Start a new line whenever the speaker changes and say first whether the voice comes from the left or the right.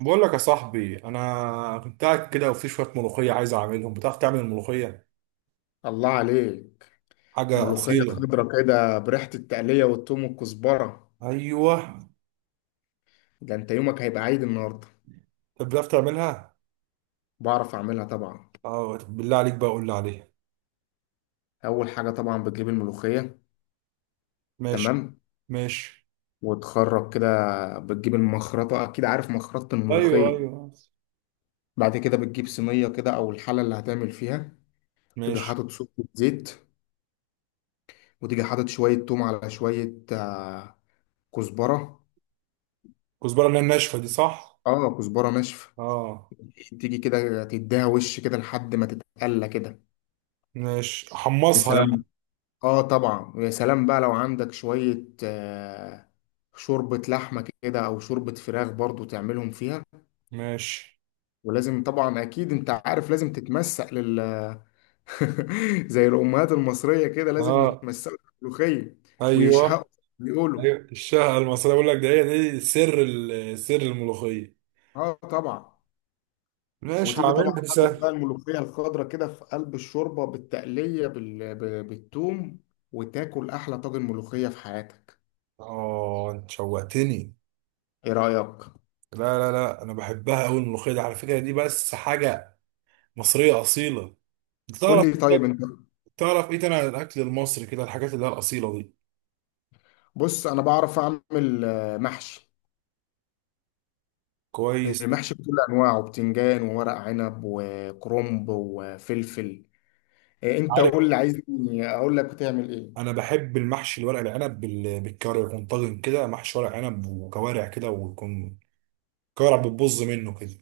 right: بقول لك يا صاحبي، انا كنت قاعد كده وفي شويه ملوخيه عايز اعملهم. بتعرف تعمل الملوخيه؟
left: الله عليك.
right: حاجه
left: ملوخية
right: اصيله.
left: خضرة كده بريحة التقلية والثوم والكزبرة.
right: ايوه.
left: ده انت يومك هيبقى عيد النهاردة.
right: طب بتعرف تعملها؟
left: بعرف اعملها طبعا.
right: اه، طب بالله عليك بقى قول لي عليها.
left: اول حاجة طبعا بتجيب الملوخية.
right: ماشي.
left: تمام،
right: ماشي.
left: وتخرج كده. بتجيب المخرطة، اكيد عارف مخرطة
right: ايوه
left: الملوخية.
right: ايوه.
left: بعد كده بتجيب صينية كده او الحلة اللي هتعمل فيها. تيجي
right: ماشي.
left: حاطط سكة زيت، وتيجي حاطط شوية توم على شوية كزبرة.
right: كزبره، اللي هي الناشفه دي، صح؟
left: اه، كزبرة ناشفة.
right: اه.
left: تيجي كده تديها وش كده لحد ما تتقلى كده.
right: ماشي،
left: يا
right: حمصها يعني.
left: سلام! اه طبعا، ويا سلام بقى لو عندك شوية شوربة لحمة كده او شوربة فراخ برضو تعملهم فيها.
right: ماشي.
left: ولازم طبعا، اكيد انت عارف، لازم تتمسق زي الامهات المصرية كده لازم
right: اه.
left: يتمسقوا في الملوخية ويشهقوا،
right: ايوه
left: بيقولوا.
right: ايوه. الشهقه المصريه، بقول لك ده، هي دي سر سر الملوخيه.
left: اه طبعا.
right: ماشي،
left: وتيجي طبعا
right: هعملها، دي
left: حاطط
right: سهل.
left: بقى الملوخية الخضراء كده في قلب الشوربة بالتقلية بالثوم، وتاكل احلى طاجن ملوخية في حياتك.
right: اه انت شوقتني.
left: ايه رأيك؟
right: لا، انا بحبها قوي الملوخيه دي، على فكره دي بس حاجه مصريه اصيله. انت
left: قول
right: تعرف
left: لي طيب انت.
right: تعرف ايه تاني عن الاكل المصري كده، الحاجات اللي هي الاصيله دي؟
left: بص، انا بعرف اعمل محشي.
right: كويس.
left: محشي بكل انواعه، بتنجان وورق عنب وكرنب وفلفل. انت
right: عارف،
left: قول لي عايزني اقول لك بتعمل ايه.
right: انا بحب المحشي الورق العنب بالكوارع، يكون طاجن كده محشي ورق عنب وكوارع كده، ويكون كوارع بتبظ منه كده.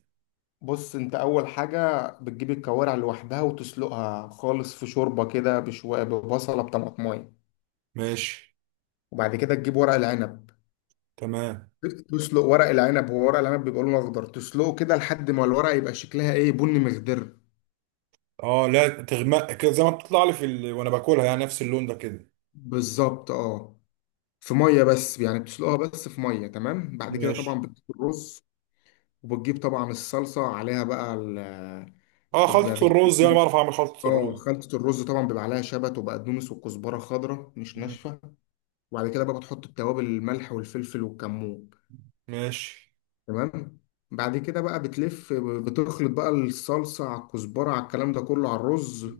left: بص، انت اول حاجه بتجيب الكوارع لوحدها وتسلقها خالص في شوربه كده بشويه، ببصله، بطماطمايه.
right: ماشي.
left: وبعد كده تجيب ورق العنب،
right: تمام.
left: تسلق ورق العنب. هو ورق العنب بيبقى لونه اخضر، تسلقه كده لحد ما الورق يبقى شكلها ايه، بني مخضر.
right: اه، لا تغمق كده زي ما بتطلع لي في وانا باكلها، يعني نفس اللون ده كده.
left: بالظبط، اه. في ميه بس يعني، بتسلقها بس في ميه. تمام، بعد كده
right: ماشي.
left: طبعا بتجيب الرز، وبتجيب طبعا الصلصه عليها بقى ال
right: اه،
left: وبعد
right: خلطه
left: كده
right: الرز يعني،
left: بتجيب-
right: بعرف اعمل خلطه
left: اه،
right: الرز.
left: خلطة الرز طبعا بيبقى عليها شبت وبقدونس وكزبرة خضراء مش
right: مم.
left: ناشفة. وبعد كده بقى بتحط التوابل، الملح والفلفل والكمون.
right: ماشي.
left: تمام. بعد كده بقى بتلف، بتخلط بقى الصلصة على الكزبرة على الكلام ده كله على الرز،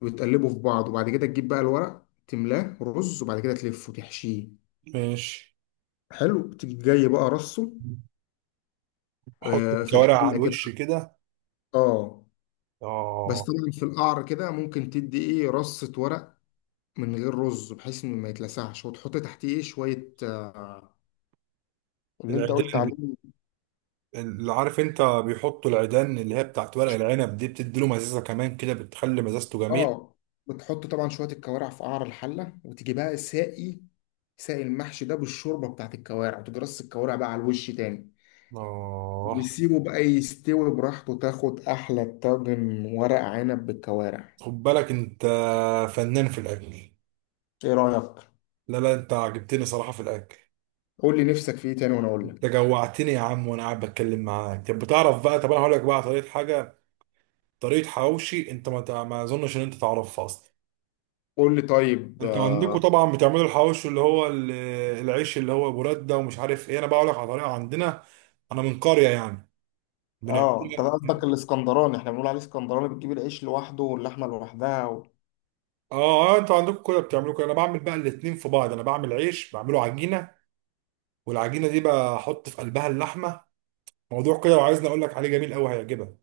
left: وتقلبه في بعض. وبعد كده تجيب بقى الورق، تملاه رز، وبعد كده تلفه، تحشيه.
right: ماشي،
left: حلو. تيجي جاي بقى رصه،
right: احط
left: في
right: الكوارع على
left: الحله كده.
right: الوش كده.
left: اه. بس
right: اه.
left: طبعا في القعر كده ممكن تدي ايه، رصه ورق من غير رز، بحيث انه ما يتلسعش، وتحط تحتيه ايه شويه اللي انت قلت
right: العيدان
left: عليه.
right: بت- اللي عارف انت بيحطوا العيدان اللي هي بتاعت ورق العنب دي، بتدي له مزازه كمان كده، بتخلي مزازته جميل.
left: اه، بتحط طبعا شويه الكوارع في قعر الحله، وتيجي بقى ساقي، ساقي المحشي ده بالشوربه بتاعت الكوارع، وتجي رص الكوارع بقى على الوش تاني.
right: اه.
left: وسيبه بقى يستوي براحته، تاخد احلى طاجن ورق عنب بالكوارع.
right: خد بالك انت فنان في الاكل.
left: ايه رايك؟
right: لا لا، انت عجبتني صراحه في الاكل.
left: قول لي نفسك في ايه تاني وانا اقول
right: انت
left: لك.
right: جوعتني يا عم وانا قاعد بتكلم معاك. طب بتعرف بقى، طب انا هقول لك بقى طريقه حاجه، طريقه حواوشي. انت ما اظنش ان انت تعرفها اصلا.
left: قول لي طيب
right: انتوا عندكم طبعا بتعملوا الحواوشي، اللي هو العيش اللي هو براد ده ومش عارف ايه. انا بقول لك على طريقه عندنا، انا من قريه يعني،
left: اه، انت
right: بنعملها.
left: قصدك الاسكندراني. احنا بنقول عليه اسكندراني، بتجيب العيش لوحده واللحمه لوحدها.
right: اه اه، انتوا عندكم كده بتعملوا كده. انا بعمل بقى الاتنين في بعض، انا بعمل عيش، بعمله عجينه والعجينه دي بحط في قلبها اللحمه. موضوع كده، لو عايزني اقول لك عليه، جميل قوي هيعجبك.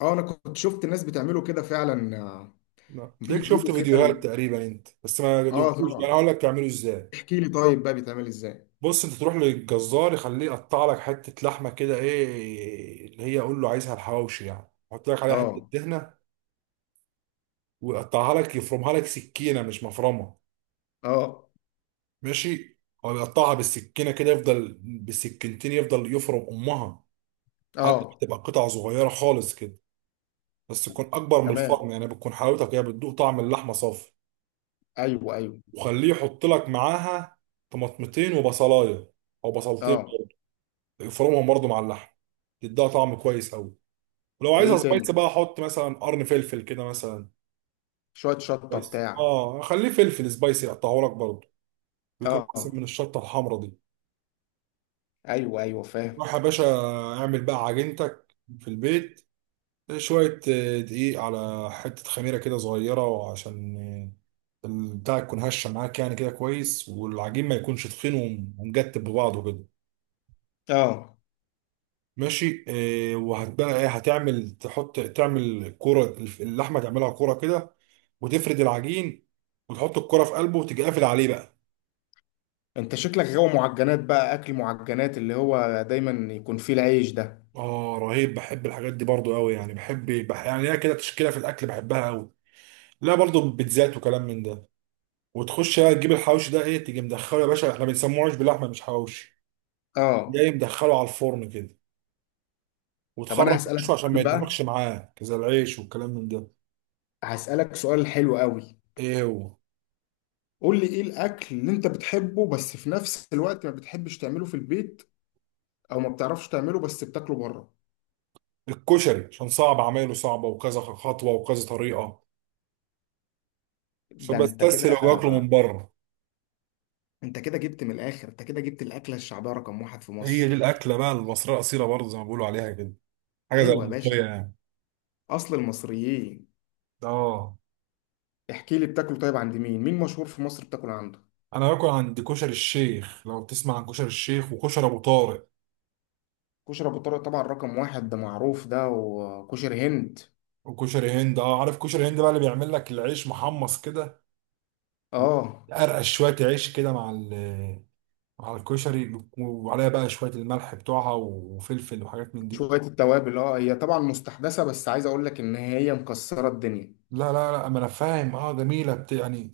left: اه، انا كنت شفت الناس بتعمله كده فعلا.
right: لا، تلاقيك شفت
left: بيجيبوا كده
right: فيديوهات تقريبا انت بس ما
left: اه
right: دوقتوش، يعني
left: طبعا.
right: هقول لك تعمله ازاي.
left: احكي لي طيب بقى بيتعمل ازاي.
right: بص، انت تروح للجزار يخليه يقطع لك حته لحمه كده، ايه اللي هي قول له عايزها الحواوشي، يعني حط لك عليها حته
left: اه،
right: دهنه، ويقطعها لك، يفرمها لك سكينه مش مفرمه.
left: اه،
right: ماشي. هو بيقطعها بالسكينه كده، يفضل بالسكينتين يفضل يفرم امها، حاجه
left: اه.
right: بتبقى قطع صغيره خالص كده، بس تكون اكبر من
left: تمام.
right: الفرم، يعني بتكون حلاوتك هي بتدوق طعم اللحمه صافي.
left: ايوه، ايوه.
right: وخليه يحط لك معاها طماطمتين وبصلايه او بصلتين،
left: اه.
right: يفرمهم برضه مع اللحم، تديها طعم كويس قوي. ولو
left: وايه
right: عايزها
left: تاني؟
right: سبايسي بقى، حط مثلا قرن فلفل كده مثلا.
left: شوية شطة
right: كويس،
left: بتاع.
right: اه، خليه فلفل سبايسي يقطعه لك برضه، بيكون
left: اه،
right: احسن من الشطه الحمراء دي.
left: ايوه ايوه، فاهم.
right: روح يا باشا، اعمل بقى عجينتك في البيت. شوية دقيق على حتة خميرة كده صغيرة، وعشان البتاع تكون هشة معاك، يعني كده كويس، والعجين ما يكونش تخين ومجتب ببعضه كده.
left: اه،
right: ماشي. وهتبقى ايه، هتعمل تحط، تعمل كرة اللحمة، تعملها كرة كده، وتفرد العجين وتحط الكرة في قلبه، وتيجي قافل عليه بقى.
left: انت شكلك غاوي معجنات بقى، اكل معجنات اللي هو دايما يكون فيه العيش ده.
right: اه رهيب، بحب الحاجات دي برضو قوي. يعني بحب يعني هي كده تشكيلة في الاكل بحبها قوي، لا برضو بيتزات وكلام من ده. وتخش بقى تجيب الحواوشي ده، ايه، تيجي مدخله يا باشا. احنا بنسموه عيش باللحمه مش حواوشي.
left: اه،
right: جاي مدخله على الفرن كده،
left: طب انا
right: وتخرج
left: هسألك
right: وشه عشان ما
left: سؤال
right: يتنفخش
left: بقى.
right: معاك زي العيش والكلام من ده.
left: هسألك سؤال حلو قوي.
right: ايه هو؟
left: قول لي، ايه الاكل اللي انت بتحبه بس في نفس الوقت ما بتحبش تعمله في البيت؟ او ما بتعرفش تعمله بس بتاكله بره.
right: الكشري، عشان صعب، عمايله صعبه وكذا خطوه وكذا طريقه،
left: ده انت كده.
right: فبستسهل واكله من بره.
left: انت كده جبت من الاخر، انت كده جبت الاكله الشعبيه رقم واحد في
right: هي دي
left: مصر.
right: الاكله بقى المصريه الاصيله، برضه زي ما بيقولوا عليها كده، حاجه زي
left: ايوه يا باشا،
right: الملوخيه يعني.
left: اصل المصريين.
right: اه،
left: احكي لي، بتاكله طيب عند مين؟ مين مشهور في مصر بتاكل عنده؟
right: انا باكل عند كشري الشيخ، لو تسمع عن كشري الشيخ، وكشري ابو طارق
left: كشري ابو طارق طبعا رقم واحد، ده معروف ده، وكشري هند.
right: وكشري هند. اه، عارف كشري هند بقى، اللي بيعمل لك العيش محمص كده،
left: اه.
right: ارقش شويه عيش كده مع مع الكشري، وعليها بقى شويه الملح بتوعها وفلفل وحاجات من دي.
left: شويه التوابل، اه هي طبعا مستحدثه بس عايز اقول لك ان هي مكسره الدنيا.
right: لا، ما انا فاهم، اه جميله يعني.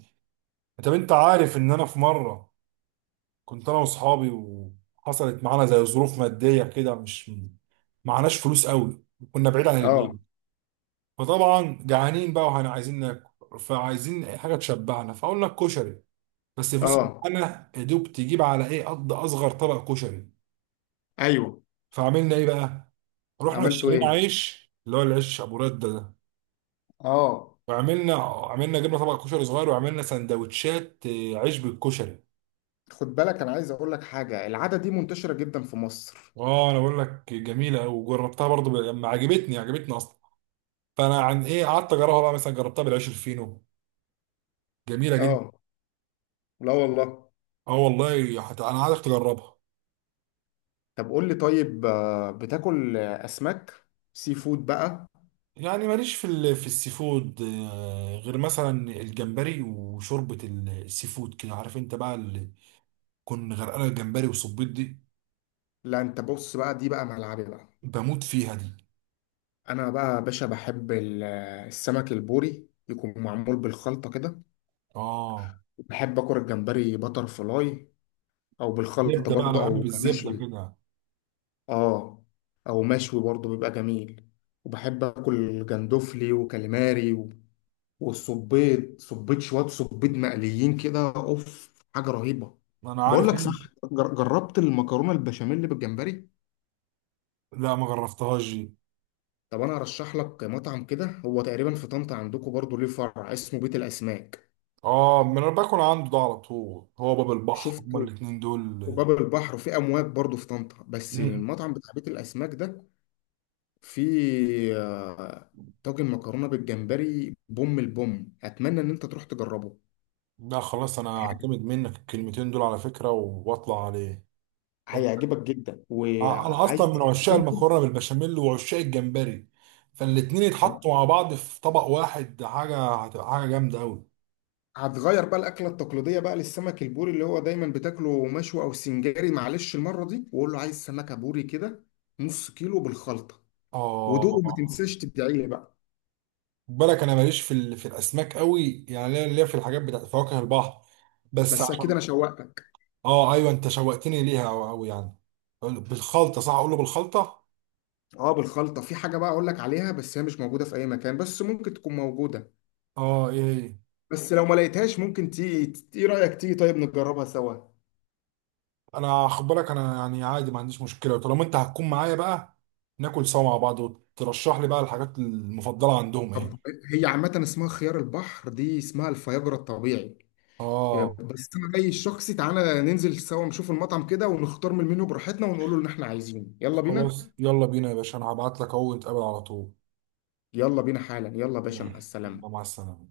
right: طب انت عارف ان انا في مره كنت انا واصحابي، وحصلت معانا زي ظروف ماديه كده، مش معناش فلوس قوي، كنا بعيد عن
left: اه،
right: البيت، فطبعا جعانين بقى وهنا عايزين ناكل، فعايزين أي حاجه تشبعنا، فقلنا الكشري، بس الفلوس اللي
left: اه،
right: معانا يا دوب تجيب على ايه قد اصغر طبق كشري.
left: ايوه.
right: فعملنا ايه بقى، رحنا
left: عملته
right: اشترينا
left: ايه؟
right: عيش اللي هو العيش ابو رده ده،
left: اه.
right: وعملنا جبنا طبق كشري صغير، وعملنا سندوتشات عيش بالكشري.
left: خد بالك، انا عايز اقول لك حاجه، العاده دي منتشره جدا في مصر.
right: اه انا بقول لك جميله قوي، وجربتها برضو لما عجبتني عجبتني اصلا، فانا عن ايه قعدت اجربها بقى، مثلا جربتها بالعيش الفينو، جميله جدا.
left: اه. لا والله.
right: اه والله، انا عايزك تجربها.
left: طب قول لي طيب بتاكل اسماك؟ سي فود بقى.
right: يعني ماليش في في السي فود، غير مثلا الجمبري وشوربه السي فود كده، عارف انت بقى اللي كن غرقانه، الجمبري والصبيط دي
left: لا، انت بص بقى، دي بقى ملعبي بقى.
right: بموت فيها دي.
left: انا بقى يا باشا بحب السمك البوري يكون معمول بالخلطه كده.
right: اه،
left: بحب اكل الجمبري بتر فلاي، او بالخلطه
right: زبده بقى، انا
left: برضه،
right: بحب
left: او
right: بالزبده
left: مشوي.
right: كده.
left: اه، او مشوي برضه بيبقى جميل. وبحب اكل جندوفلي وكاليماري والصبيط، صبيط، شويه صبيط مقليين كده، اوف، حاجه رهيبه.
right: انا
left: بقول
right: عارف
left: لك صح،
right: ان،
left: جربت المكرونه البشاميل بالجمبري؟
right: لا ما جربتهاش دي.
left: طب انا ارشح لك مطعم كده، هو تقريبا في طنطا عندكم برضو ليه فرع، اسمه بيت الاسماك.
right: اه، ما انا باكل عنده ده على طول، هو باب البحر هما
left: شفته
right: الاتنين
left: في
right: دول.
left: باب البحر وفي امواج برضو في طنطا. بس
right: مم.
left: المطعم بتاع بيت الاسماك ده فيه طاجن مكرونه بالجمبري بوم البوم، اتمنى ان انت تروح تجربه.
right: لا خلاص، انا هعتمد منك الكلمتين دول على فكره واطلع عليه.
left: هيعجبك جدا
right: انا
left: وعايز
right: اصلا من
left: تيجي
right: عشاق
left: جنبه.
right: المكرونه بالبشاميل وعشاق الجمبري، فالاتنين يتحطوا مع بعض في طبق واحد، ده حاجه هتبقى حاجه جامده قوي.
left: هتغير بقى الاكله التقليديه بقى للسمك البوري اللي هو دايما بتاكله مشوي او سنجاري. معلش المره دي وقول له عايز سمكه بوري كده، نص كيلو بالخلطه. ودوق، ما
right: اه،
left: تنساش تدعي لي بقى.
right: خد بالك انا ماليش في في الاسماك قوي، يعني ليا في الحاجات بتاعت فواكه البحر بس،
left: بس اكيد
right: عشان.
left: انا شوقتك.
right: اه ايوه انت شوقتني ليها قوي قوي يعني. بالخلطه، صح؟ اقول له بالخلطه.
left: اه بالخلطه. في حاجه بقى اقول لك عليها بس هي مش موجوده في اي مكان، بس ممكن تكون موجوده.
right: اه، ايه إيه.
left: بس لو ما لقيتهاش ممكن تيجي، ايه رايك تيجي طيب نجربها سوا؟
right: انا خد بالك انا يعني عادي، ما عنديش مشكله، وطالما انت هتكون معايا بقى، ناكل سوا مع بعض وترشح لي بقى الحاجات المفضله عندهم ايه.
left: طب، هي عامه اسمها خيار البحر، دي اسمها الفياجرا الطبيعي.
right: اه
left: بس انا رايي الشخصي، تعالى ننزل سوا نشوف المطعم كده ونختار من المنيو براحتنا ونقول له اللي احنا عايزينه. يلا بينا.
right: خلاص، يلا بينا يا باشا، انا هبعت لك اهو، نتقابل على طول.
left: يلا بينا حالا، يلا يا باشا،
right: يلا،
left: مع السلامه.
right: مع السلامه.